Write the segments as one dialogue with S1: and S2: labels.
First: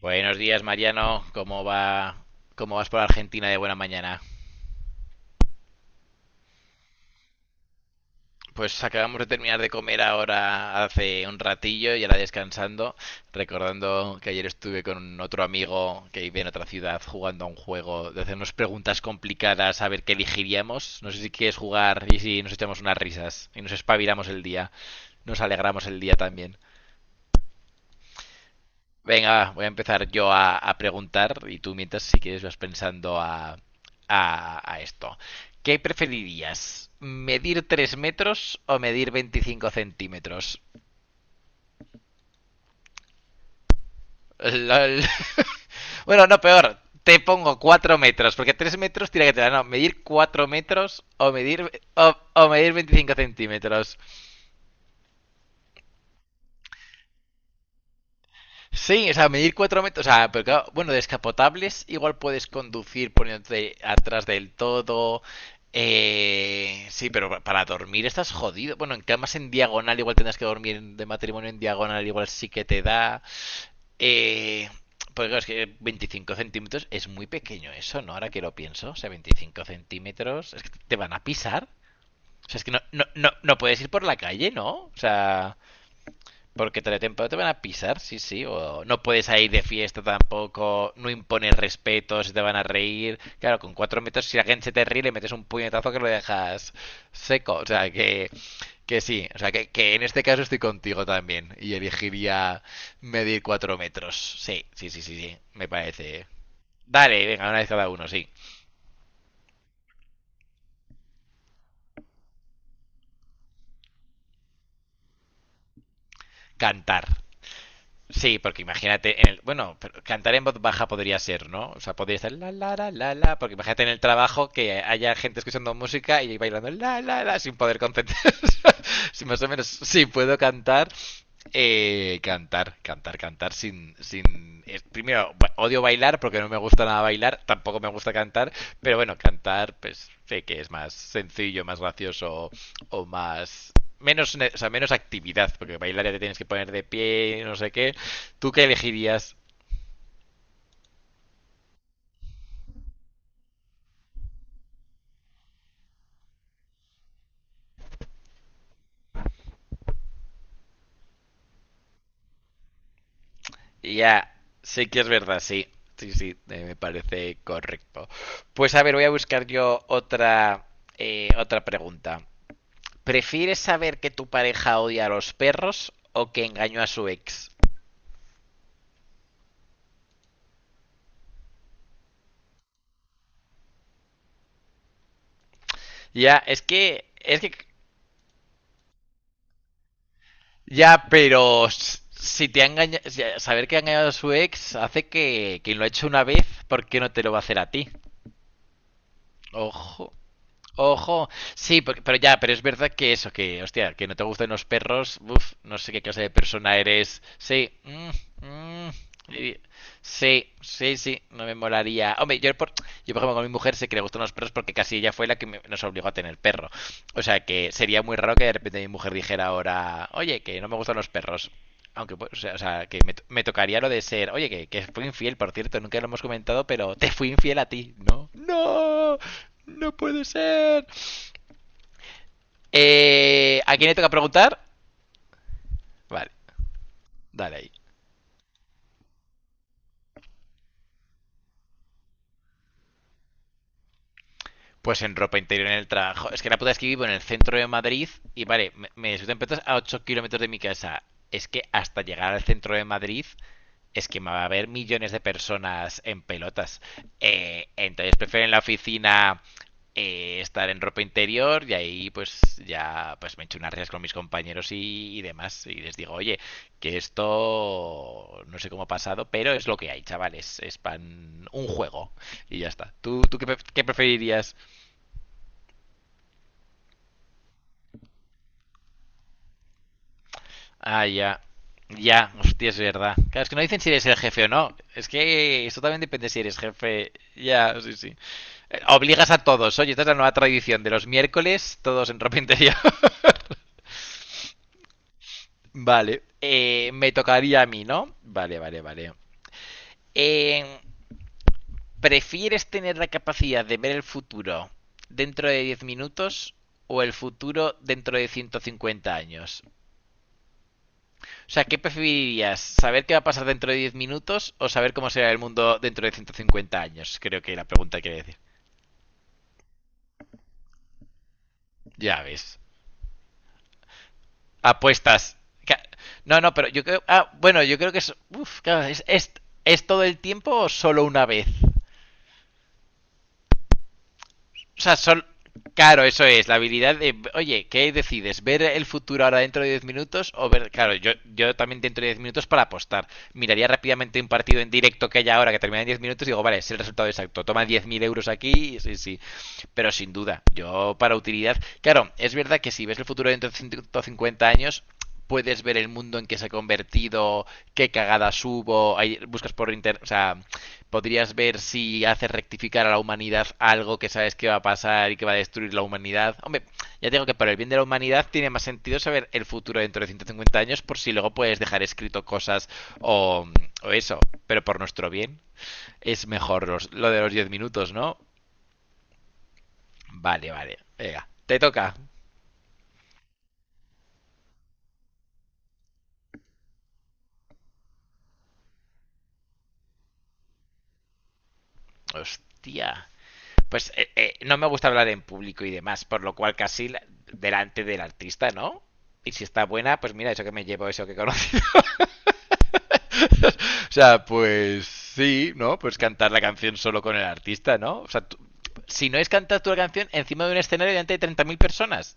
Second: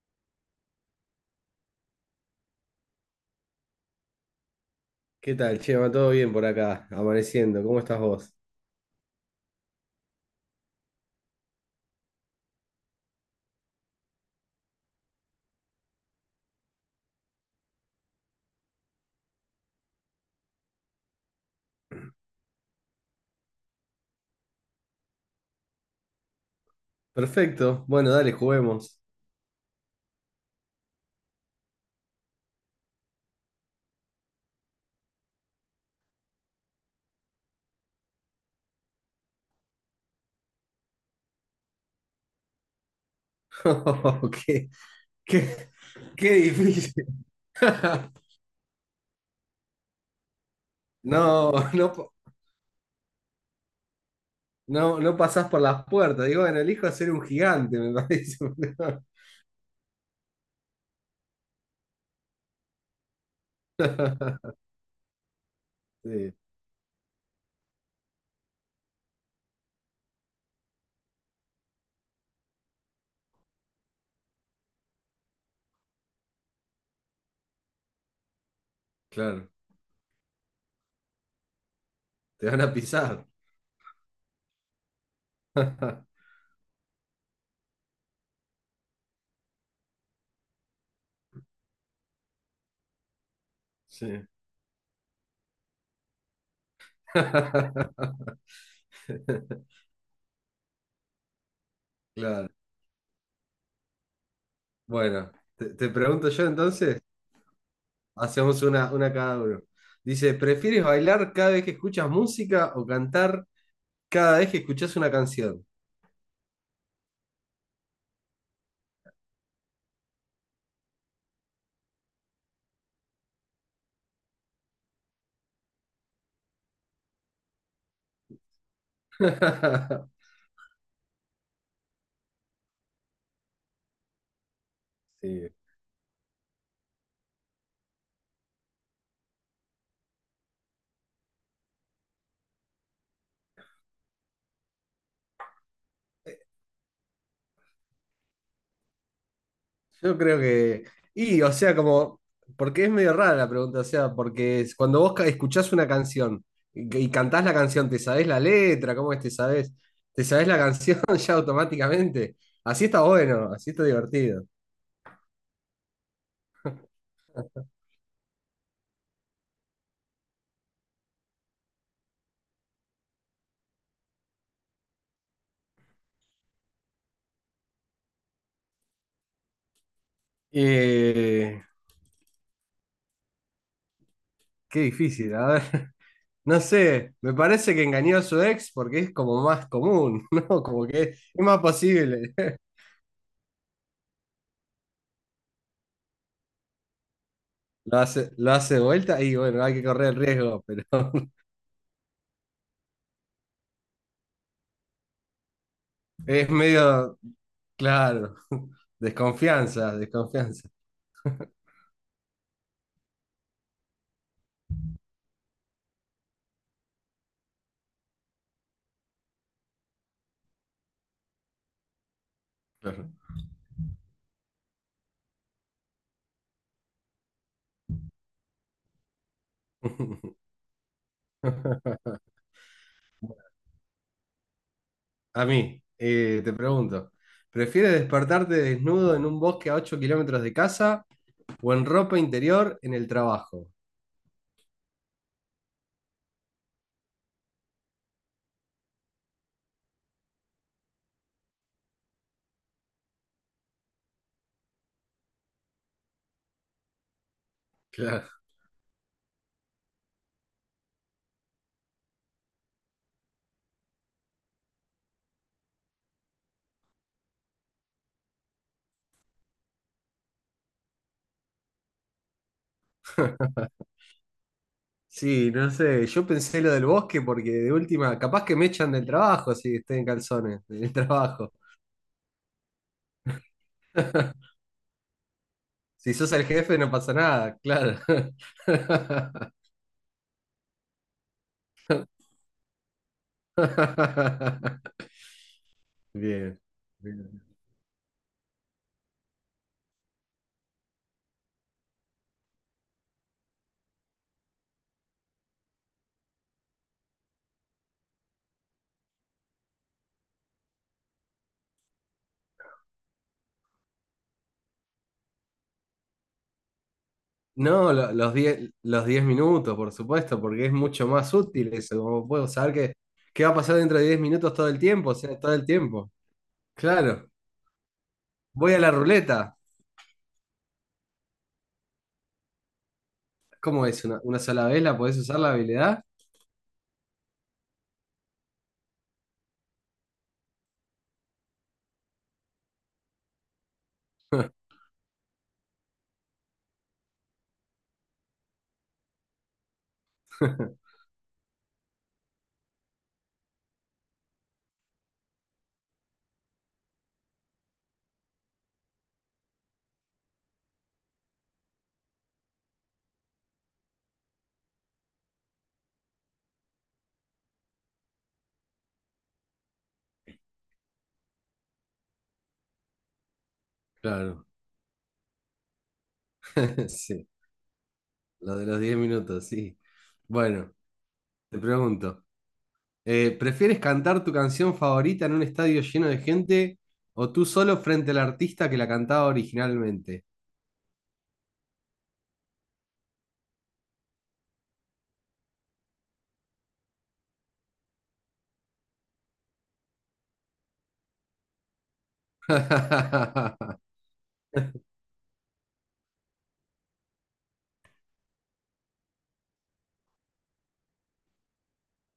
S1: Buenos días, Mariano. ¿Cómo va? ¿Cómo vas por Argentina de buena mañana?
S2: ¿Qué tal, Chema? ¿Todo bien por acá? Amaneciendo. ¿Cómo estás vos?
S1: Pues acabamos de terminar de comer ahora hace un ratillo y ahora descansando, recordando que ayer estuve con otro amigo que vive en otra ciudad jugando a un juego de hacernos preguntas complicadas a ver qué elegiríamos. No sé si quieres jugar y si nos echamos unas risas y nos espabilamos el día, nos alegramos el día también.
S2: Perfecto. Bueno, dale, juguemos.
S1: Venga, va, voy a empezar yo a preguntar y tú mientras si quieres vas pensando a esto. ¿Qué preferirías? ¿Medir 3 metros o medir 25 centímetros?
S2: qué,
S1: Lol.
S2: qué,
S1: Bueno,
S2: qué
S1: no, peor.
S2: difícil.
S1: Te pongo 4 metros, porque 3 metros tiene que tener. No, medir 4 metros o
S2: No,
S1: medir,
S2: no, po-
S1: o medir 25 centímetros.
S2: no, no pasás por las puertas. Digo, bueno, elijo ser un gigante, me parece.
S1: Sí, o sea, medir 4 metros, o sea, pero claro, bueno, descapotables igual puedes conducir poniéndote atrás del todo.
S2: Sí,
S1: Sí, pero para dormir estás jodido. Bueno, en camas en diagonal igual tendrás que dormir de matrimonio en diagonal, igual sí que te da. Eh, pues claro, es que 25 centímetros es muy pequeño eso, ¿no? Ahora que lo pienso, o sea,
S2: claro.
S1: 25 centímetros, es que te van a pisar.
S2: Te
S1: O sea,
S2: van
S1: es que
S2: a
S1: no, no,
S2: pisar.
S1: no, no puedes ir por la calle, ¿no? O sea. Porque te van a pisar, sí, sí. O no puedes ir de fiesta tampoco, no impones respeto, se te van a reír. Claro, con cuatro
S2: Sí.
S1: metros, si la gente se te ríe, le metes un puñetazo que lo dejas seco. O sea, que, que sí. O sea, que en este caso estoy contigo también. Y
S2: Claro.
S1: elegiría medir 4 metros. Sí, sí, sí, sí,
S2: Bueno,
S1: sí. Me
S2: te
S1: parece.
S2: pregunto yo entonces.
S1: Dale, venga, una vez cada uno, sí.
S2: Hacemos una cada uno. Dice, ¿prefieres bailar cada vez que escuchas música o cantar cada vez que escuchas una canción?
S1: Cantar. Sí, porque imagínate, en el, bueno, pero cantar en voz baja podría ser, ¿no? O sea, podría estar la la la la la, porque imagínate en el trabajo que haya gente escuchando música y bailando la la la sin poder concentrarse. Si más o menos, sí puedo cantar. Sin, sin, primero
S2: Sí.
S1: ba- Odio bailar porque no me gusta nada bailar, tampoco me gusta cantar, pero bueno, cantar, pues sé que es más sencillo, más gracioso o más menos, o sea, menos actividad, porque bailar ya te tienes que poner de pie, y no sé qué. ¿Tú qué elegirías?
S2: Yo creo que… Y, o sea, como... Porque es medio rara la pregunta, o sea, cuando vos escuchás una canción y cantás la canción, ¿te sabés la letra? ¿Cómo es te sabés? ¿Te sabés la canción ya automáticamente? Así está bueno, así está
S1: Ya,
S2: divertido.
S1: sé que es verdad, sí. Sí, sí, me parece correcto. Pues a ver, voy a buscar yo otra pregunta. ¿Prefieres saber que tu pareja odia a los perros o que engañó a su ex?
S2: Eh, qué difícil, a ver.
S1: Ya,
S2: No sé, me parece que engañó a su ex porque es como más común, ¿no? Como que
S1: ya,
S2: es más
S1: pero
S2: posible.
S1: si te ha engañado, saber que ha engañado a su ex hace que quien lo ha hecho una vez, ¿por qué no te lo va a hacer a ti?
S2: Lo hace de vuelta y bueno, hay que correr
S1: Ojo,
S2: el riesgo, pero
S1: ojo. Sí, pero ya, pero es verdad que eso, que, hostia, que no te gustan los perros, uf, no sé qué clase de
S2: es
S1: persona
S2: medio,
S1: eres. Sí,
S2: claro,
S1: mm, y-
S2: desconfianza,
S1: sí,
S2: desconfianza.
S1: sí, sí, no me molaría. Hombre, yo por ejemplo con mi mujer sé que le gustan los perros porque casi ella fue la que nos obligó a tener perro. O sea que sería muy raro que de repente mi mujer dijera ahora, oye, que no me gustan los perros. Aunque, pues, que
S2: Claro.
S1: me tocaría lo de ser, oye, que fui infiel, por cierto, nunca lo hemos comentado, pero te fui infiel a ti, ¿no? ¡No! ¡No puede ser! ¿A quién le toca preguntar?
S2: A mí,
S1: Vale,
S2: te pregunto,
S1: dale ahí.
S2: ¿prefieres despertarte desnudo en un bosque a 8 kilómetros de casa o en ropa interior en el trabajo?
S1: Pues en ropa interior en el trabajo. Es que la puta es que vivo en el centro de Madrid y vale, me surten petas a 8 kilómetros de mi casa. Es que hasta llegar al centro de Madrid es que va a haber millones de personas en pelotas. Entonces
S2: Claro.
S1: prefieren la oficina, estar en ropa interior y ahí pues ya pues me echo unas risas con mis compañeros y demás y les digo, oye, que esto no sé cómo ha pasado, pero es lo que hay, chavales, es pan un juego y ya está. ¿Tú qué, qué preferirías?
S2: Sí, no sé, yo pensé lo del bosque porque de última, capaz que me echan del trabajo si estoy en calzones, del
S1: Ah, ya.
S2: trabajo.
S1: Ya, hostia, es verdad. Claro, es que no dicen si eres el jefe o no. Es que esto también
S2: Si
S1: depende
S2: sos
S1: si
S2: el
S1: eres
S2: jefe no
S1: jefe.
S2: pasa nada,
S1: Ya, sí,
S2: claro.
S1: sí. Obligas a todos. Oye, esta es la nueva tradición de los miércoles, todos en ropa interior. Vale.
S2: Bien.
S1: Me
S2: Bien.
S1: tocaría a mí, ¿no? Vale, vale, vale. Eh, ¿Prefieres tener la capacidad de ver el futuro dentro de 10 minutos o el futuro dentro de 150 años? O sea, ¿qué preferirías? ¿Saber qué va a pasar dentro de 10 minutos o saber cómo será el mundo dentro de 150 años? Creo que la
S2: No,
S1: pregunta quiere decir.
S2: los 10 minutos, por supuesto, porque es mucho más útil eso,
S1: Ya
S2: como puedo
S1: ves.
S2: saber qué va a pasar dentro de 10 minutos todo el tiempo, o
S1: Apuestas.
S2: sea, todo el tiempo.
S1: No, no, pero yo creo.
S2: Claro.
S1: Ah, bueno, yo creo que es. Uf,
S2: Voy a
S1: claro,
S2: la
S1: ¿es, es,
S2: ruleta.
S1: es todo el tiempo o solo una vez?
S2: ¿Cómo es? Una sola
S1: O
S2: vez
S1: sea,
S2: la podés
S1: son.
S2: usar la
S1: Claro,
S2: habilidad?
S1: eso es, la habilidad de. Oye, ¿qué decides? ¿Ver el futuro ahora dentro de 10 minutos? O ver. Claro, yo también dentro de 10 minutos para apostar. Miraría rápidamente un partido en directo que haya ahora que termina en 10 minutos y digo, vale, es el resultado exacto. Toma 10.000 euros aquí, sí, sí. Pero sin duda, yo para utilidad. Claro, es verdad que si ves el futuro dentro de 150 años, puedes ver el mundo en que se ha convertido, qué cagadas hubo, ahí buscas por internet, o sea, podrías ver si hace rectificar a la humanidad algo que sabes que va a pasar y que va a destruir la humanidad. Hombre, ya digo que para el bien de la humanidad tiene más sentido saber el futuro dentro de 150 años por si luego puedes dejar escrito cosas o, o eso.
S2: Claro.
S1: Pero por nuestro bien es mejor lo de
S2: Sí.
S1: los 10 minutos, ¿no?
S2: Lo de los 10 minutos, sí.
S1: Vale,
S2: Bueno,
S1: vale. Venga, te
S2: te
S1: toca.
S2: pregunto, ¿prefieres cantar tu canción favorita en un estadio lleno de gente o tú solo frente al artista que la cantaba originalmente?
S1: Hostia. Pues no me gusta hablar en público y demás, por lo cual casi delante del artista, ¿no? Y si está buena, pues mira, eso que me llevo, eso que conozco. O sea, pues sí, ¿no? Pues cantar la canción solo con el artista, ¿no? O sea, si no es cantar tu canción encima de un escenario delante de 30.000 personas.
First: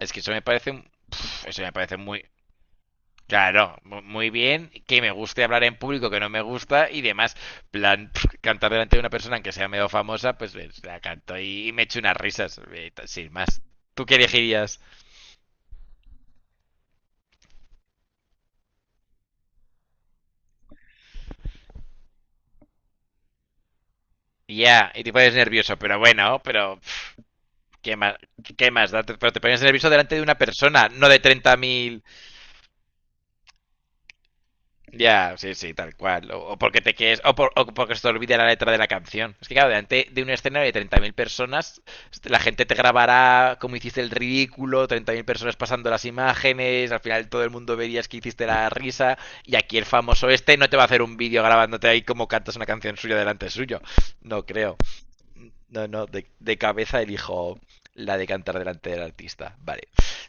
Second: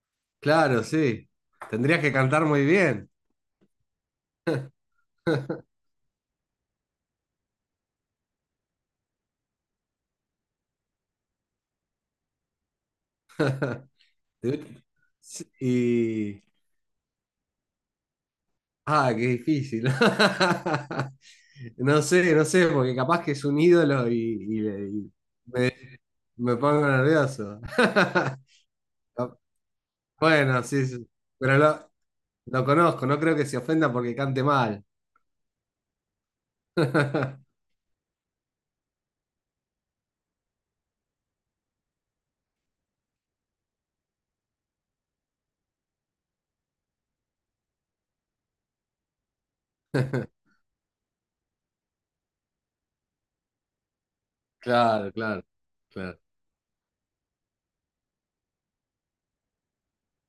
S1: Es que eso me parece
S2: Claro, sí.
S1: eso me parece
S2: Tendrías que
S1: muy
S2: cantar muy bien.
S1: claro, muy bien que me guste hablar en público que no me gusta y demás, plan cantar delante de una persona que sea medio famosa, pues la canto y me echo unas risas, sin más. ¿Tú qué elegirías?
S2: Te- sí. Y… Ah, qué difícil. No sé, no sé, porque capaz que es un ídolo
S1: Ya,
S2: y-
S1: y te
S2: y
S1: pones
S2: me,
S1: nervioso, pero bueno,
S2: me pongo nervioso.
S1: ¿qué más? ¿Qué más? Pero te pones nervioso delante de una
S2: Bueno, sí,
S1: persona, no
S2: sí.
S1: de treinta
S2: Pero
S1: mil
S2: lo conozco, no creo que se ofenda porque cante mal.
S1: Ya, sí, sí, tal cual. O porque te quedes, o porque se te olvide la letra de la canción. Es que claro, delante de un escenario de 30.000 personas, la gente te grabará como hiciste el ridículo, 30.000 personas pasando las imágenes, al final todo el mundo verías que hiciste la risa, y aquí el famoso este no te va a hacer un vídeo grabándote ahí como cantas una canción suya delante suyo. No creo.
S2: Claro, claro,
S1: No, no,
S2: claro.
S1: de cabeza elijo la de cantar delante del artista. Vale.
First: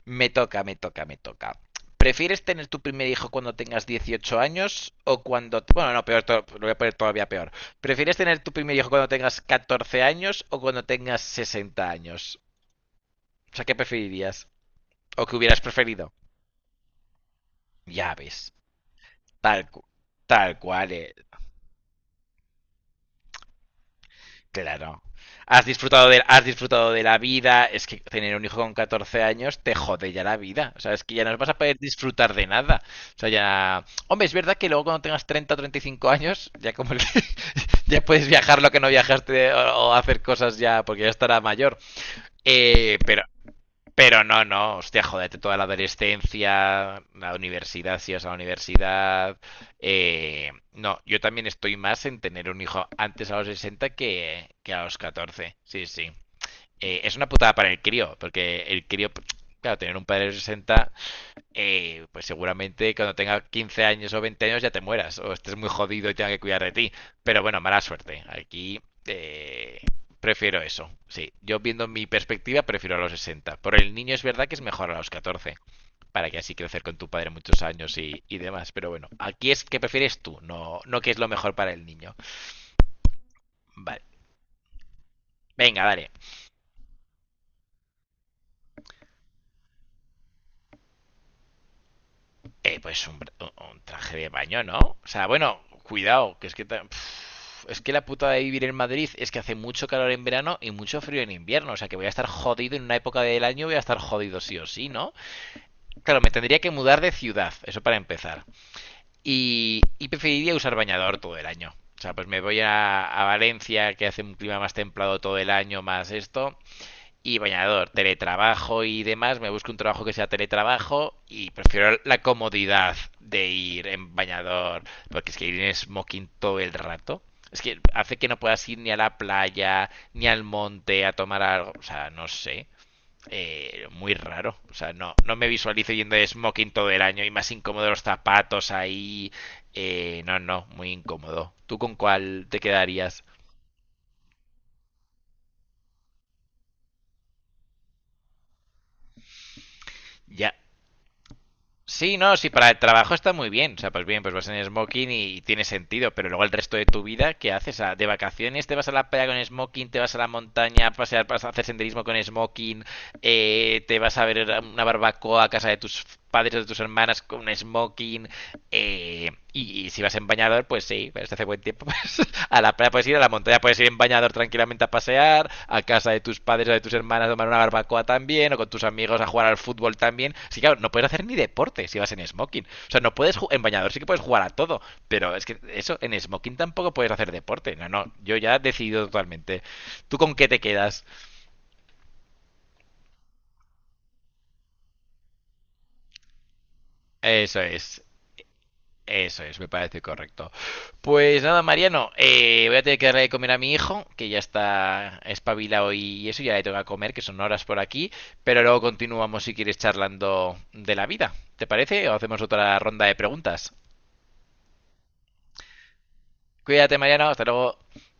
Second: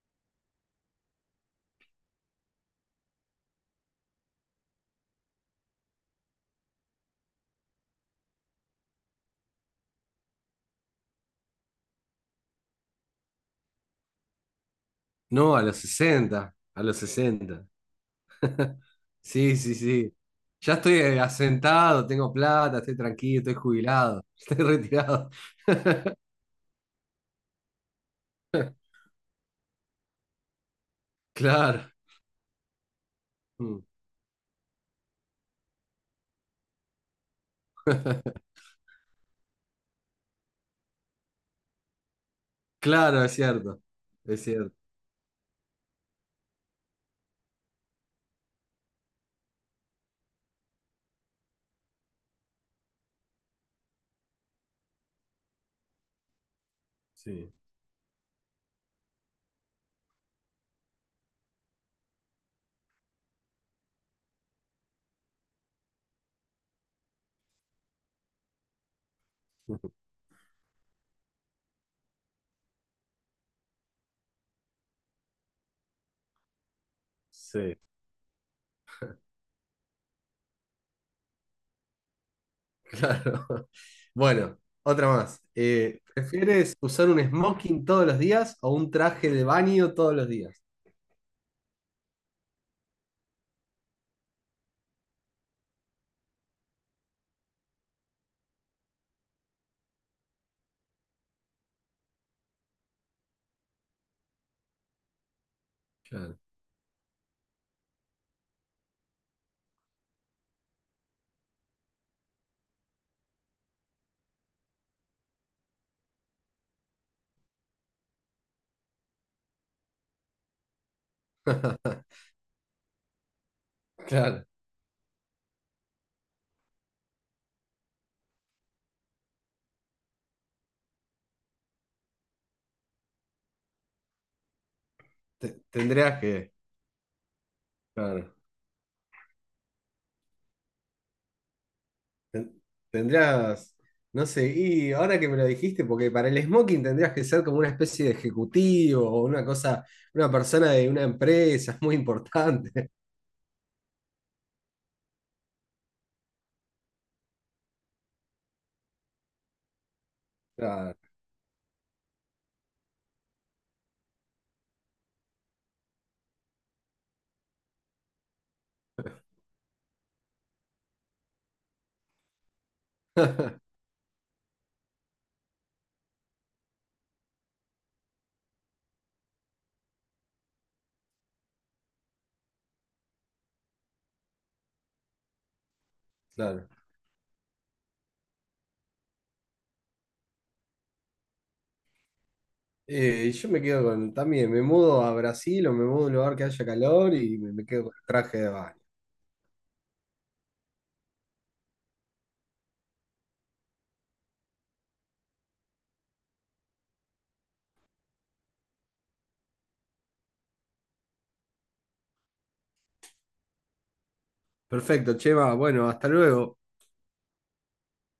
S1: Me toca, me toca, me toca. ¿Prefieres tener tu primer hijo cuando tengas 18 años o cuando? Bueno, no, peor, lo voy a poner todavía peor. ¿Prefieres tener tu primer hijo cuando tengas 14 años o cuando tengas 60 años? O sea, ¿qué preferirías? ¿O qué
S2: No,
S1: hubieras preferido?
S2: a los sesenta.
S1: Ya ves.
S2: Sí,
S1: Tal,
S2: sí, sí.
S1: tal
S2: Ya
S1: cual,
S2: estoy asentado, tengo plata, estoy tranquilo, estoy jubilado, estoy
S1: Claro.
S2: retirado.
S1: Has disfrutado de la vida. Es que tener un hijo con 14 años te jode ya la vida. O sea, es que ya no vas a poder
S2: Claro.
S1: disfrutar de nada. O sea,
S2: Mm.
S1: ya. Hombre, es verdad que luego cuando tengas 30 o 35 años, ya como ya puedes viajar lo que no viajaste o hacer cosas ya, porque ya estará mayor. Eh, pero
S2: Claro, es cierto.
S1: pero
S2: Es
S1: no,
S2: cierto.
S1: no, hostia, jodete toda la adolescencia, la universidad, si vas a la universidad. No, yo también estoy más en tener un hijo antes a los 60 que a los 14. Sí, sí. Es una putada
S2: Sí.
S1: para el crío, porque el crío, claro, tener un padre de 60, pues seguramente cuando tenga 15 años o 20 años ya te mueras o estés muy jodido y tenga que cuidar de ti. Pero bueno, mala suerte. Aquí eh, prefiero eso. Sí, yo viendo mi perspectiva prefiero a los 60. Por el niño es verdad que es mejor a los 14, para que así crecer con tu padre muchos
S2: Sí.
S1: años y demás. Pero bueno, aquí es que prefieres tú, no que es lo mejor para el niño.
S2: Claro.
S1: Vale,
S2: Bueno, otra más.
S1: venga, dale.
S2: ¿Prefieres usar un smoking todos los días o un traje de baño todos los días?
S1: Pues un traje de baño, ¿no? O sea, bueno, cuidado, que es que es que la puta de vivir en Madrid es que hace mucho calor en verano y mucho frío en invierno. O sea, que voy a estar jodido en una época del año, voy a estar jodido sí o sí, ¿no? Claro, me
S2: Claro,
S1: tendría que mudar de ciudad, eso para empezar. Y preferiría usar bañador todo el año. O sea, pues me voy a Valencia, que hace un clima más templado todo el año, más esto y bañador, teletrabajo y demás, me busco un trabajo que sea teletrabajo y prefiero la comodidad de ir en
S2: claro.
S1: bañador, porque es que ir en smoking todo el rato, es que hace que no puedas ir ni a la playa, ni al monte a tomar algo, o sea, no sé. Muy raro, o sea, no me visualizo yendo
S2: Tendrías
S1: de
S2: que,
S1: smoking todo el año y más incómodo los
S2: claro.
S1: zapatos ahí. No, no, muy incómodo. ¿Tú con cuál te
S2: Ten-
S1: quedarías?
S2: Tendrías, no sé, y ahora que me lo dijiste, porque para el smoking tendrías que ser como una especie de ejecutivo o una cosa, una
S1: Ya,
S2: persona de una empresa, es muy
S1: sí, no, sí, para el
S2: importante.
S1: trabajo está muy bien. O sea, pues bien, pues vas en smoking y tiene sentido, pero luego el resto de tu vida, ¿qué haces? O sea, de vacaciones te vas a la playa con smoking, te vas a la montaña a
S2: Claro,
S1: pasear, vas a hacer senderismo con smoking, te vas a ver una barbacoa a casa de tus padres o de tus hermanas con un smoking, si vas en bañador, pues sí, pero si hace buen tiempo. Pues, a la playa puedes ir, a la montaña puedes ir en bañador tranquilamente a pasear, a casa de tus padres o de tus hermanas a tomar una barbacoa también, o con tus amigos a jugar al fútbol también. Sí, claro, no puedes hacer ni deporte si vas en smoking. O sea, no puedes en bañador, sí que puedes jugar a todo, pero es que eso, en smoking
S2: claro.
S1: tampoco puedes hacer deporte. No, no, yo ya he decidido totalmente. ¿Tú con qué te quedas?
S2: Yo me quedo con, también, me mudo a Brasil o me mudo a un lugar que haya calor y
S1: Eso
S2: me quedo con
S1: es.
S2: el traje de baño.
S1: Eso es, me parece correcto. Pues nada, Mariano, voy a tener que darle de comer a mi hijo, que ya está espabilado y eso, ya le tengo que comer, que son horas por aquí, pero luego continuamos si quieres charlando de la vida. ¿Te parece? O hacemos otra ronda de preguntas.
S2: Perfecto, Chema. Bueno, hasta luego.
S1: Cuídate, Mariano, hasta luego.